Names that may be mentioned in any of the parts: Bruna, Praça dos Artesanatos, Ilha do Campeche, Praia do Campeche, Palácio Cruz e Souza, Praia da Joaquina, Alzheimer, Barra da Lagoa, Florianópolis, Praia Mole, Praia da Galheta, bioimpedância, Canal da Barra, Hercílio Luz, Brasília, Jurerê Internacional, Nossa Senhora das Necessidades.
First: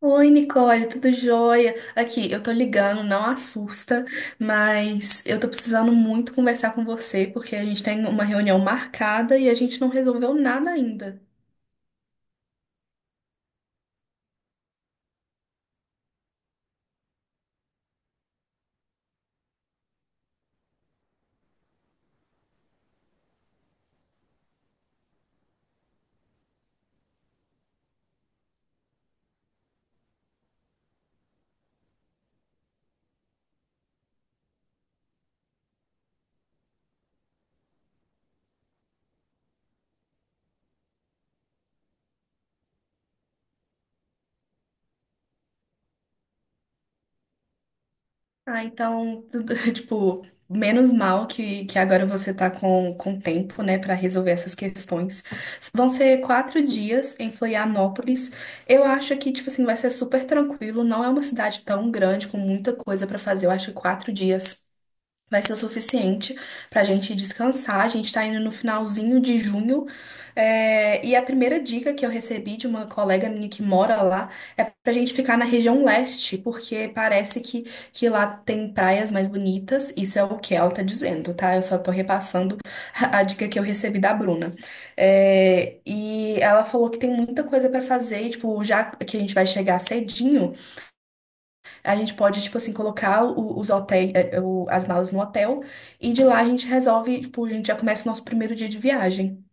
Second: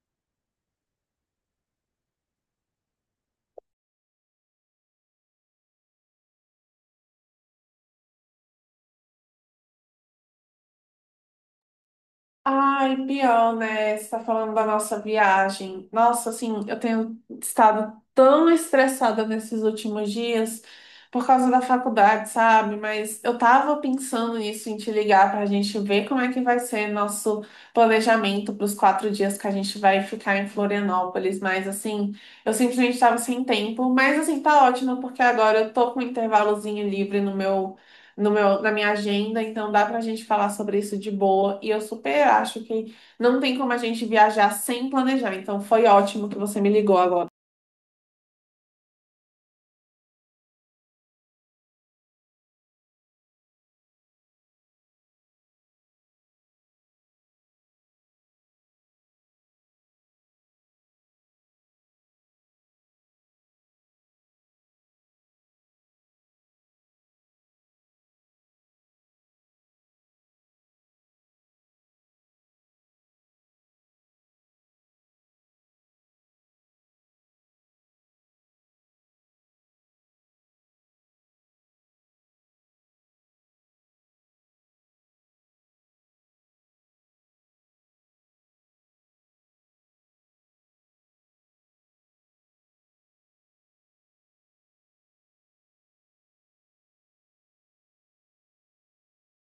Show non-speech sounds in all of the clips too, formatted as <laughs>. Oi, Nicole, tudo jóia? Aqui, eu tô ligando, não assusta, mas eu tô precisando muito conversar com você porque a gente tem uma reunião marcada e a gente não resolveu nada ainda. Ai, pior, né? Você tá falando da nossa viagem. Nossa, assim, eu tenho estado tão estressada nesses últimos dias por causa da faculdade, sabe? Mas eu tava pensando nisso, em te ligar pra gente ver como é que vai ser nosso planejamento para os 4 dias que a gente vai ficar em Florianópolis. Mas, assim, eu simplesmente tava sem tempo. Mas, assim, tá ótimo, porque agora eu tô com um intervalozinho livre no meu no meu, na minha agenda, então dá pra gente falar sobre isso de boa. E eu super acho que não tem como a gente viajar sem planejar. Então foi ótimo que você me ligou agora. Ah, então, <laughs> tipo, menos mal que agora você tá com tempo, né, pra resolver essas questões. Vão ser 4 dias em Florianópolis. Eu acho que, tipo assim, vai ser super tranquilo. Não é uma cidade tão grande com muita coisa pra fazer. Eu acho que 4 dias vai ser o suficiente para a gente descansar. A gente está indo no finalzinho de junho. E a primeira dica que eu recebi de uma colega minha que mora lá é para a gente ficar na região leste, porque parece que lá tem praias mais bonitas. Isso é o que ela está dizendo, tá? Eu só tô repassando a dica que eu recebi da Bruna. É, e ela falou que tem muita coisa para fazer, e, tipo, já que a gente vai chegar cedinho. A gente pode, tipo assim, colocar o- os hotéis, eh, o- as malas no hotel, e de lá a gente resolve, tipo, a gente já começa o nosso primeiro dia de viagem.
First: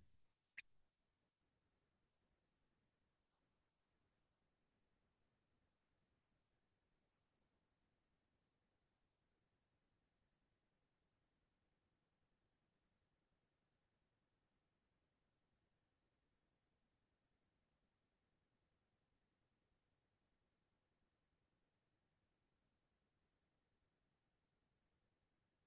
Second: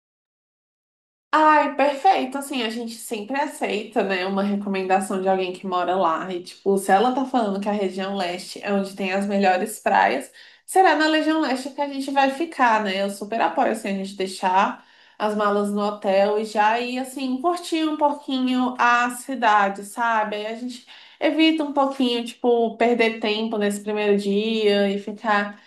Ai, perfeito. Assim, a gente sempre aceita, né, uma recomendação de alguém que mora lá. E, tipo, se ela tá falando que a região leste é onde tem as melhores praias, será na região leste que a gente vai ficar, né? Eu super apoio, assim, a gente deixar as malas no hotel e já ir, assim, curtir um pouquinho a cidade, sabe? Aí a gente evita um pouquinho, tipo, perder tempo nesse primeiro dia e ficar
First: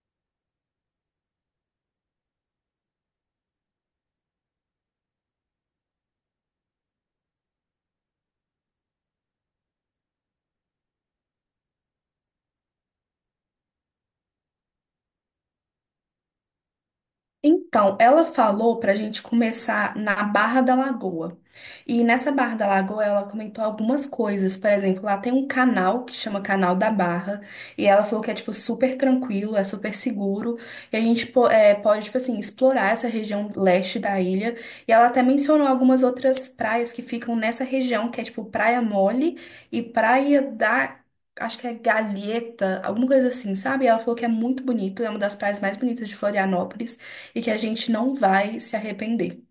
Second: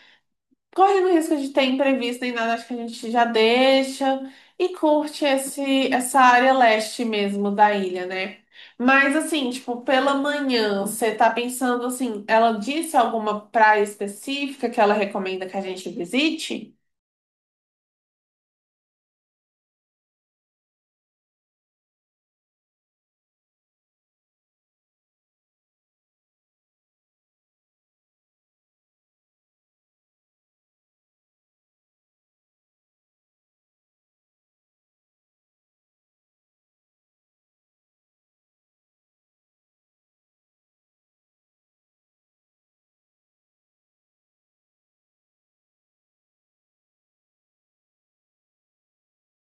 correndo o risco de ter imprevisto nem nada, acho que a gente já deixa e curte essa área leste mesmo da ilha, né? Mas assim, tipo, pela manhã, você tá pensando assim, ela disse alguma praia específica que ela recomenda que a gente visite? Então, ela falou para a gente começar na Barra da Lagoa. E nessa Barra da Lagoa, ela comentou algumas coisas. Por exemplo, lá tem um canal que chama Canal da Barra. E ela falou que é, tipo, super tranquilo, é super seguro. E a gente pode, tipo assim, explorar essa região leste da ilha. E ela até mencionou algumas outras praias que ficam nessa região, que é, tipo, Praia Mole e Praia da. Acho que é Galheta, alguma coisa assim, sabe? E ela falou que é muito bonito, é uma das praias mais bonitas de Florianópolis e que a gente não vai se arrepender.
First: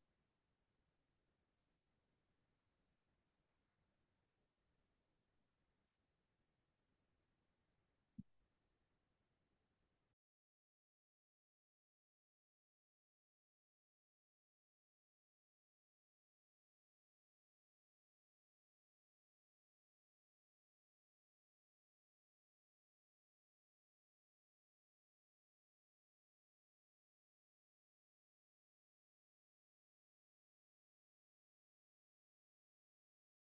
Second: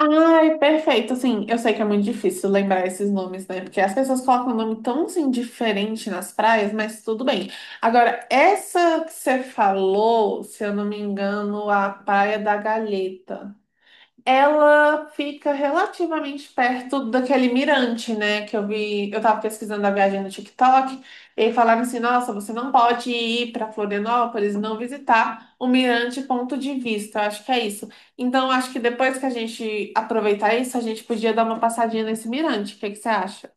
Ai, perfeito. Assim, eu sei que é muito difícil lembrar esses nomes, né? Porque as pessoas colocam um nome tão assim diferente nas praias, mas tudo bem. Agora, essa que você falou, se eu não me engano, a Praia da Galheta. Ela fica relativamente perto daquele mirante, né? Que eu vi, eu tava pesquisando a viagem no TikTok, e aí falaram assim: nossa, você não pode ir para Florianópolis e não visitar o mirante ponto de vista. Eu acho que é isso. Então, eu acho que depois que a gente aproveitar isso, a gente podia dar uma passadinha nesse mirante. O que que você acha?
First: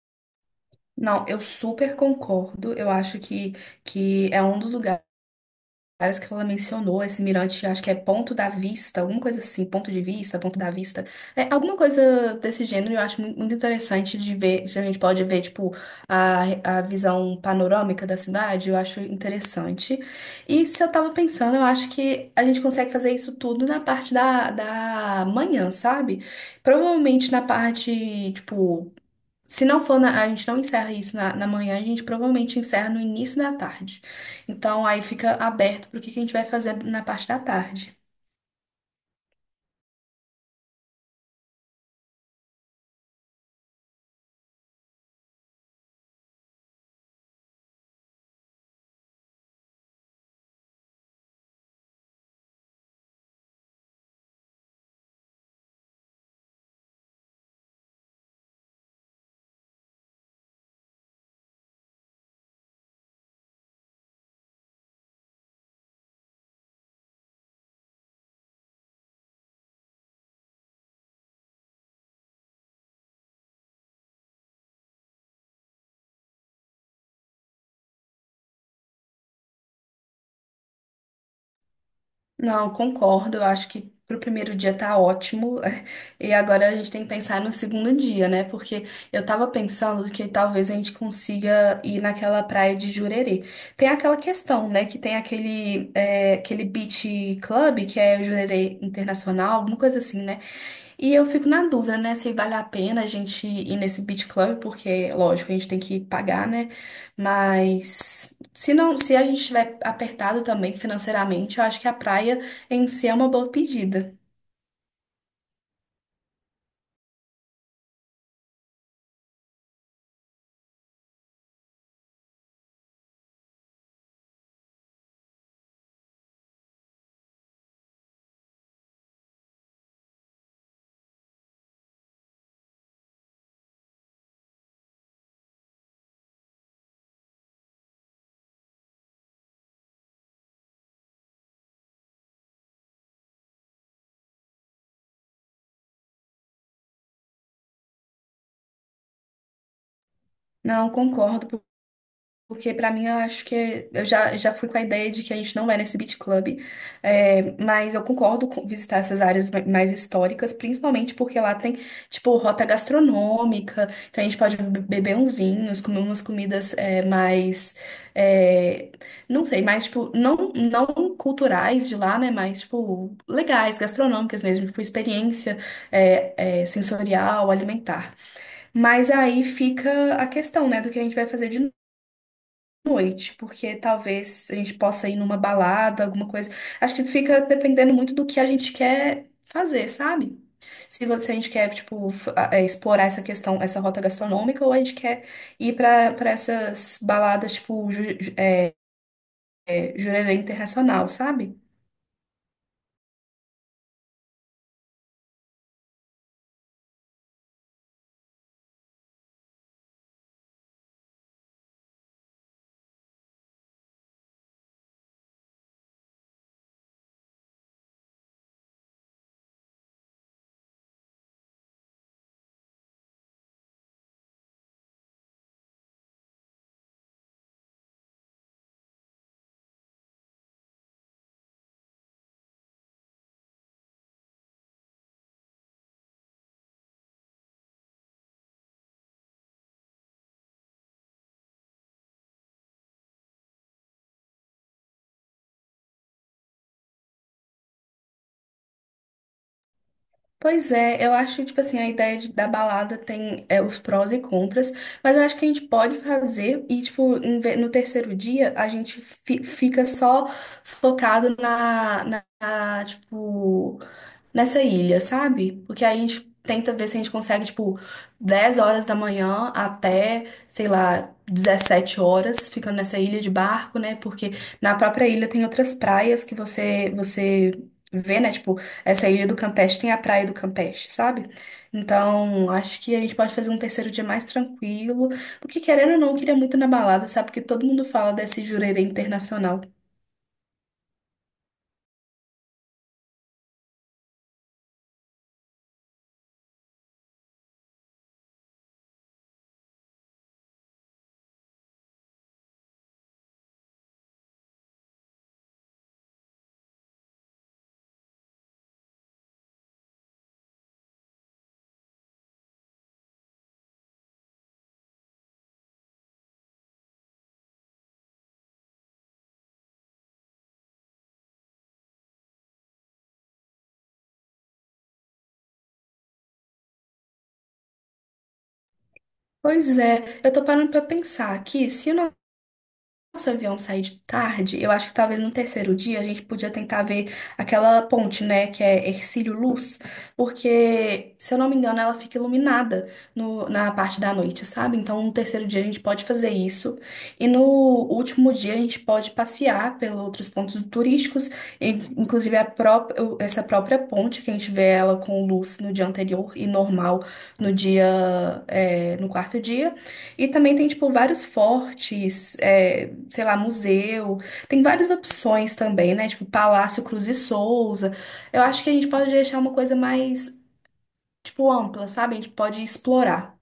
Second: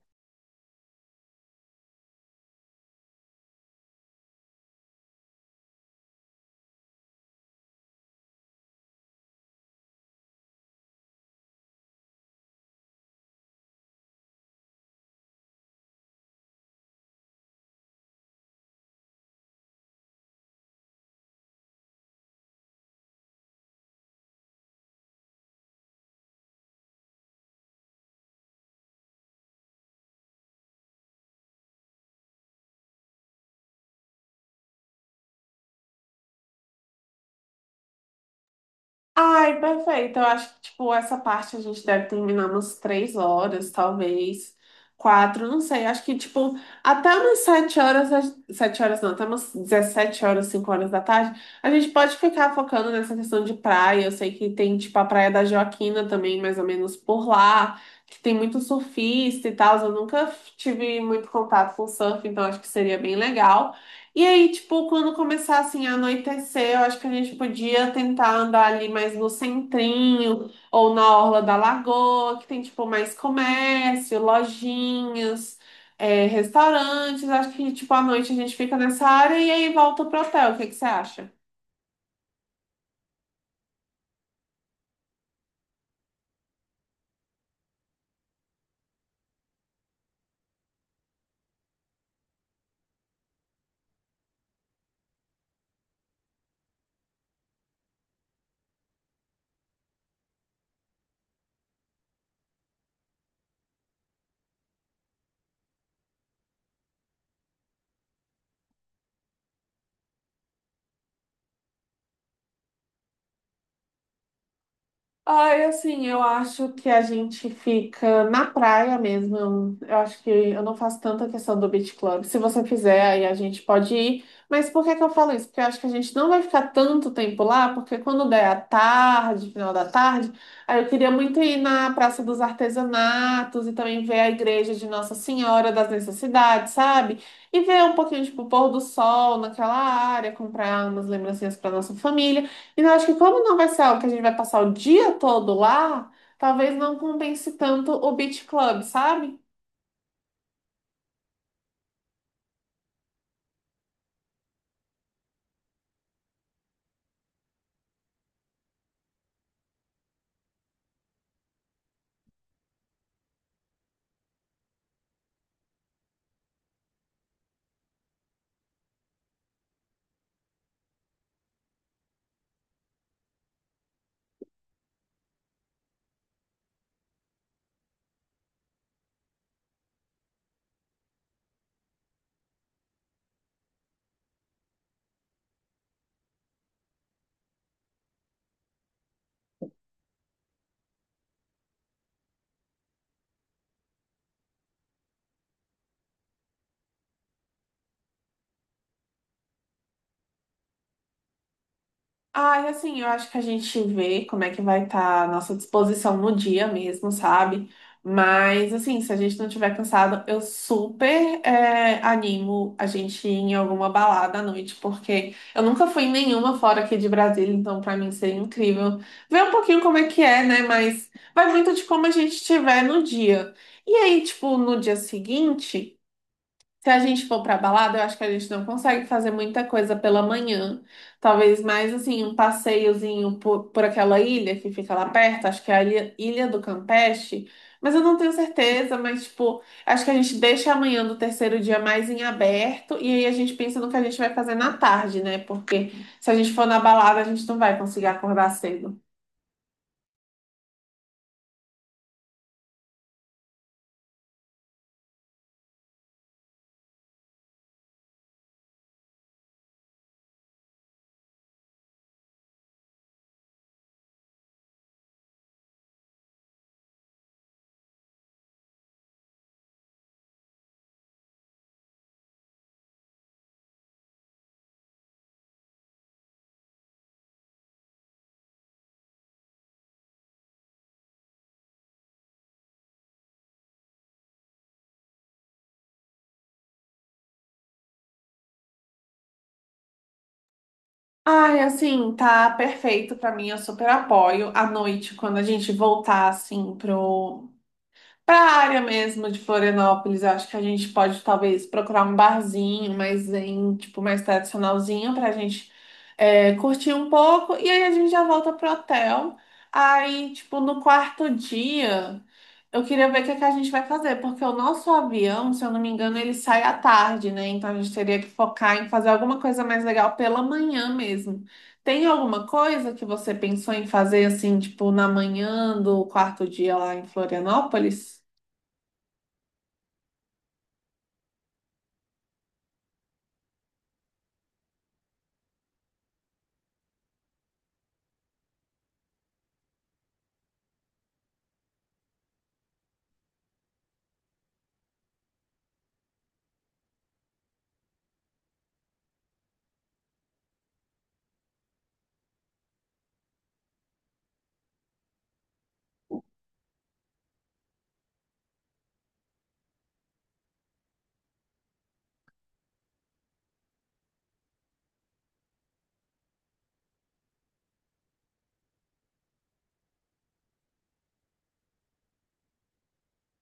Não, eu super concordo. Eu acho que é um dos lugares que ela mencionou, esse mirante, acho que é Ponto da Vista, alguma coisa assim, Ponto de Vista, Ponto da Vista. É, alguma coisa desse gênero eu acho muito, muito interessante de ver, que a gente pode ver, tipo, a visão panorâmica da cidade, eu acho interessante. E se eu tava pensando, eu acho que a gente consegue fazer isso tudo na parte da manhã, sabe? Provavelmente na parte, tipo, se não for na, a gente não encerra isso na manhã, a gente provavelmente encerra no início da tarde. Então aí fica aberto para o que que a gente vai fazer na parte da tarde. Ai, perfeito. Eu acho que, tipo, essa parte a gente deve terminar umas 3 horas, talvez. Quatro, não sei. Acho que, tipo, até umas 7 horas, 7 horas não, até umas 17 horas, 5 horas da tarde, a gente pode ficar focando nessa questão de praia. Eu sei que tem, tipo, a Praia da Joaquina também, mais ou menos por lá, que tem muito surfista e tal. Eu nunca tive muito contato com surf, então acho que seria bem legal. E aí, tipo, quando começar assim a anoitecer, eu acho que a gente podia tentar andar ali mais no centrinho ou na orla da lagoa, que tem tipo mais comércio, lojinhas, restaurantes. Acho que tipo à noite a gente fica nessa área e aí volta pro hotel. O que que você acha? Não, concordo, eu acho que pro primeiro dia tá ótimo. <laughs> E agora a gente tem que pensar no segundo dia, né? Porque eu tava pensando que talvez a gente consiga ir naquela praia de Jurerê. Tem aquela questão, né? Que tem aquele beach club, que é Jurerê Internacional, alguma coisa assim, né? E eu fico na dúvida, né, se vale a pena a gente ir nesse beach club, porque, lógico, a gente tem que pagar, né? Mas se não, se a gente estiver apertado também financeiramente, eu acho que a praia em si é uma boa pedida. Ai, assim, eu acho que a gente fica na praia mesmo. Eu acho que eu não faço tanta questão do beach club. Se você fizer, aí a gente pode ir. Mas por que que eu falo isso? Porque eu acho que a gente não vai ficar tanto tempo lá, porque quando der a tarde, final da tarde, aí eu queria muito ir na Praça dos Artesanatos e também ver a igreja de Nossa Senhora das Necessidades, sabe? E ver um pouquinho, tipo, o pôr do sol naquela área, comprar umas lembrancinhas para nossa família. E eu acho que como não vai ser algo que a gente vai passar o dia todo lá, talvez não compense tanto o Beach Club, sabe? Não, concordo. Porque pra mim eu acho que eu já fui com a ideia de que a gente não vai nesse beat club, mas eu concordo com visitar essas áreas mais históricas, principalmente porque lá tem, tipo, rota gastronômica, então a gente pode beber uns vinhos, comer umas comidas mais, é, não sei, mais, tipo, não, não culturais de lá, né, mas, tipo, legais, gastronômicas mesmo, tipo, experiência sensorial, alimentar. Mas aí fica a questão, né, do que a gente vai fazer de noite, porque talvez a gente possa ir numa balada, alguma coisa. Acho que fica dependendo muito do que a gente quer fazer, sabe? Se você, a gente quer, tipo, explorar essa questão, essa rota gastronômica, ou a gente quer ir pra para essas baladas, tipo, Jurerê Internacional, sabe? Ai, assim, eu acho que a gente vê como é que vai estar a nossa disposição no dia mesmo, sabe? Mas, assim, se a gente não tiver cansado, eu super animo a gente ir em alguma balada à noite, porque eu nunca fui em nenhuma fora aqui de Brasília, então pra mim seria incrível ver um pouquinho como é que é, né? Mas vai muito de como a gente estiver no dia. E aí, tipo, no dia seguinte. Se a gente for pra balada, eu acho que a gente não consegue fazer muita coisa pela manhã. Talvez mais assim, um passeiozinho por aquela ilha que fica lá perto, acho que é a Ilha do Campeche, mas eu não tenho certeza, mas tipo, acho que a gente deixa amanhã do terceiro dia mais em aberto e aí a gente pensa no que a gente vai fazer na tarde, né? Porque se a gente for na balada, a gente não vai conseguir acordar cedo. Pois é, eu acho, tipo assim, a ideia da balada tem, os prós e contras, mas eu acho que a gente pode fazer e, tipo, no terceiro dia a gente fica só focado tipo, nessa ilha, sabe? Porque aí a gente tenta ver se a gente consegue, tipo, 10 horas da manhã até, sei lá, 17 horas, ficando nessa ilha de barco, né? Porque na própria ilha tem outras praias que você vê, né? Tipo, essa ilha do Campeche tem a praia do Campeche, sabe? Então, acho que a gente pode fazer um terceiro dia mais tranquilo. Porque querendo ou não, eu queria muito ir na balada, sabe? Porque todo mundo fala desse Jurerê Internacional. Ai, assim, tá perfeito pra mim, eu super apoio. À noite, quando a gente voltar, assim, para a área mesmo de Florianópolis, eu acho que a gente pode talvez procurar um barzinho, mas em tipo mais tradicionalzinho para a gente curtir um pouco e aí a gente já volta pro hotel. Aí, tipo, no quarto dia, eu queria ver o que é que a gente vai fazer, porque o nosso avião, se eu não me engano, ele sai à tarde, né? Então a gente teria que focar em fazer alguma coisa mais legal pela manhã mesmo. Tem alguma coisa que você pensou em fazer assim, tipo, na manhã do quarto dia lá em Florianópolis? Pois é, eu tô parando pra pensar aqui, se o nosso avião sair de tarde, eu acho que talvez no terceiro dia a gente podia tentar ver aquela ponte, né, que é Hercílio Luz, porque, se eu não me engano, ela fica iluminada na parte da noite, sabe? Então, no terceiro dia a gente pode fazer isso, e no último dia a gente pode passear pelos outros pontos turísticos, inclusive a própria, essa própria ponte, que a gente vê ela com luz no dia anterior e normal no dia, no quarto dia. E também tem, tipo, vários fortes, sei lá, museu. Tem várias opções também, né? Tipo, Palácio Cruz e Souza. Eu acho que a gente pode deixar uma coisa mais, tipo, ampla, sabe? A gente pode explorar.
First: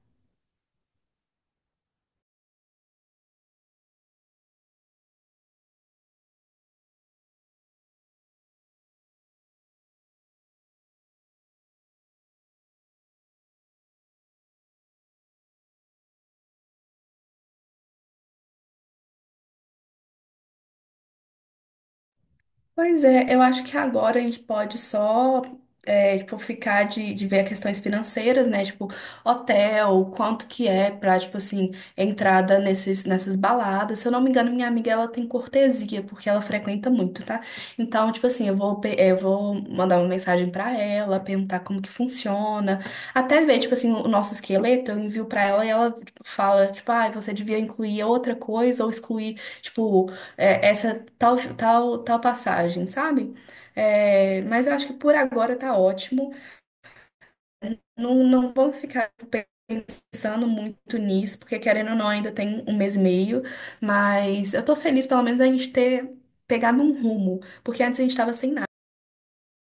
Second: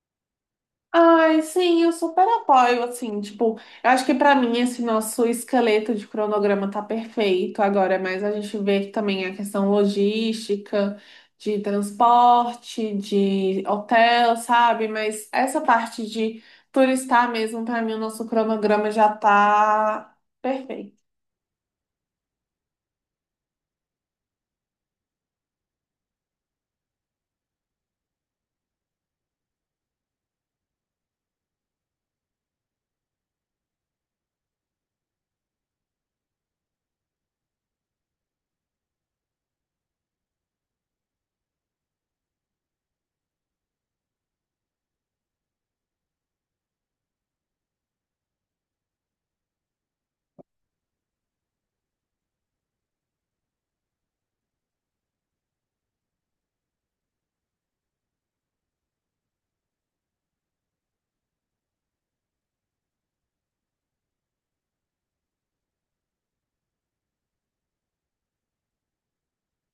Ai, sim, eu super apoio, assim, tipo, eu acho que pra mim esse nosso esqueleto de cronograma tá perfeito agora, mas a gente vê que também a questão logística, de transporte, de hotel, sabe? Mas essa parte de turistar mesmo, pra mim o nosso cronograma já tá perfeito. Pois é, eu acho que agora a gente pode só, tipo, ficar de ver questões financeiras, né? Tipo, hotel, quanto que é pra, tipo assim, entrada nessas baladas. Se eu não me engano, minha amiga, ela tem cortesia, porque ela frequenta muito, tá? Então, tipo assim, eu vou mandar uma mensagem pra ela, perguntar como que funciona. Até ver, tipo assim, o nosso esqueleto, eu envio pra ela e ela, tipo, fala, tipo, ah, você devia incluir outra coisa ou excluir, tipo, essa tal, tal, tal passagem, sabe? É, mas eu acho que por agora tá ótimo. Não, não vamos ficar pensando muito nisso, porque querendo ou não, ainda tem um mês e meio, mas eu tô feliz pelo menos a gente ter pegado um rumo, porque antes a gente tava sem